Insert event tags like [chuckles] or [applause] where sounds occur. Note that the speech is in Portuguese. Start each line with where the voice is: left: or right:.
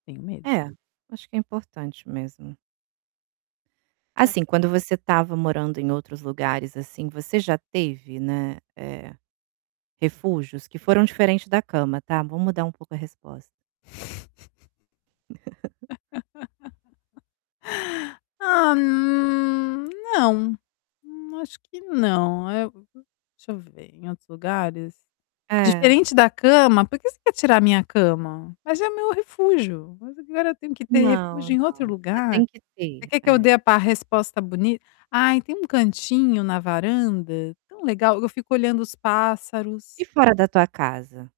left: Tenho medo.
right: É, acho que é importante mesmo.
left: É.
right: Assim, quando você estava morando em outros lugares, assim, você já teve, né, eh, refúgios que foram diferente da cama, tá. Vamo mudar um pouco a resposta.
left: [chuckles]
right: [laughs]
left: [laughs] Ah, hum, não, n acho que não, eh, deixa eu ver em outros lugares?
right: É.
left: Diferente da cama, por que você quer tirar a minha cama? Mas é meu refúgio, mas agora tenho que ter
right: Não,
left: refúgio em
right: não.
left: outro
right: Você
left: lugar?
right: tem que
left: Você
right: ter,
left: quer que eu
right: é.
left: dê a par resposta boni ai tem um cantinho na varanda tão legal, eu fico olhando os pássaros.
right: E fora da tua casa?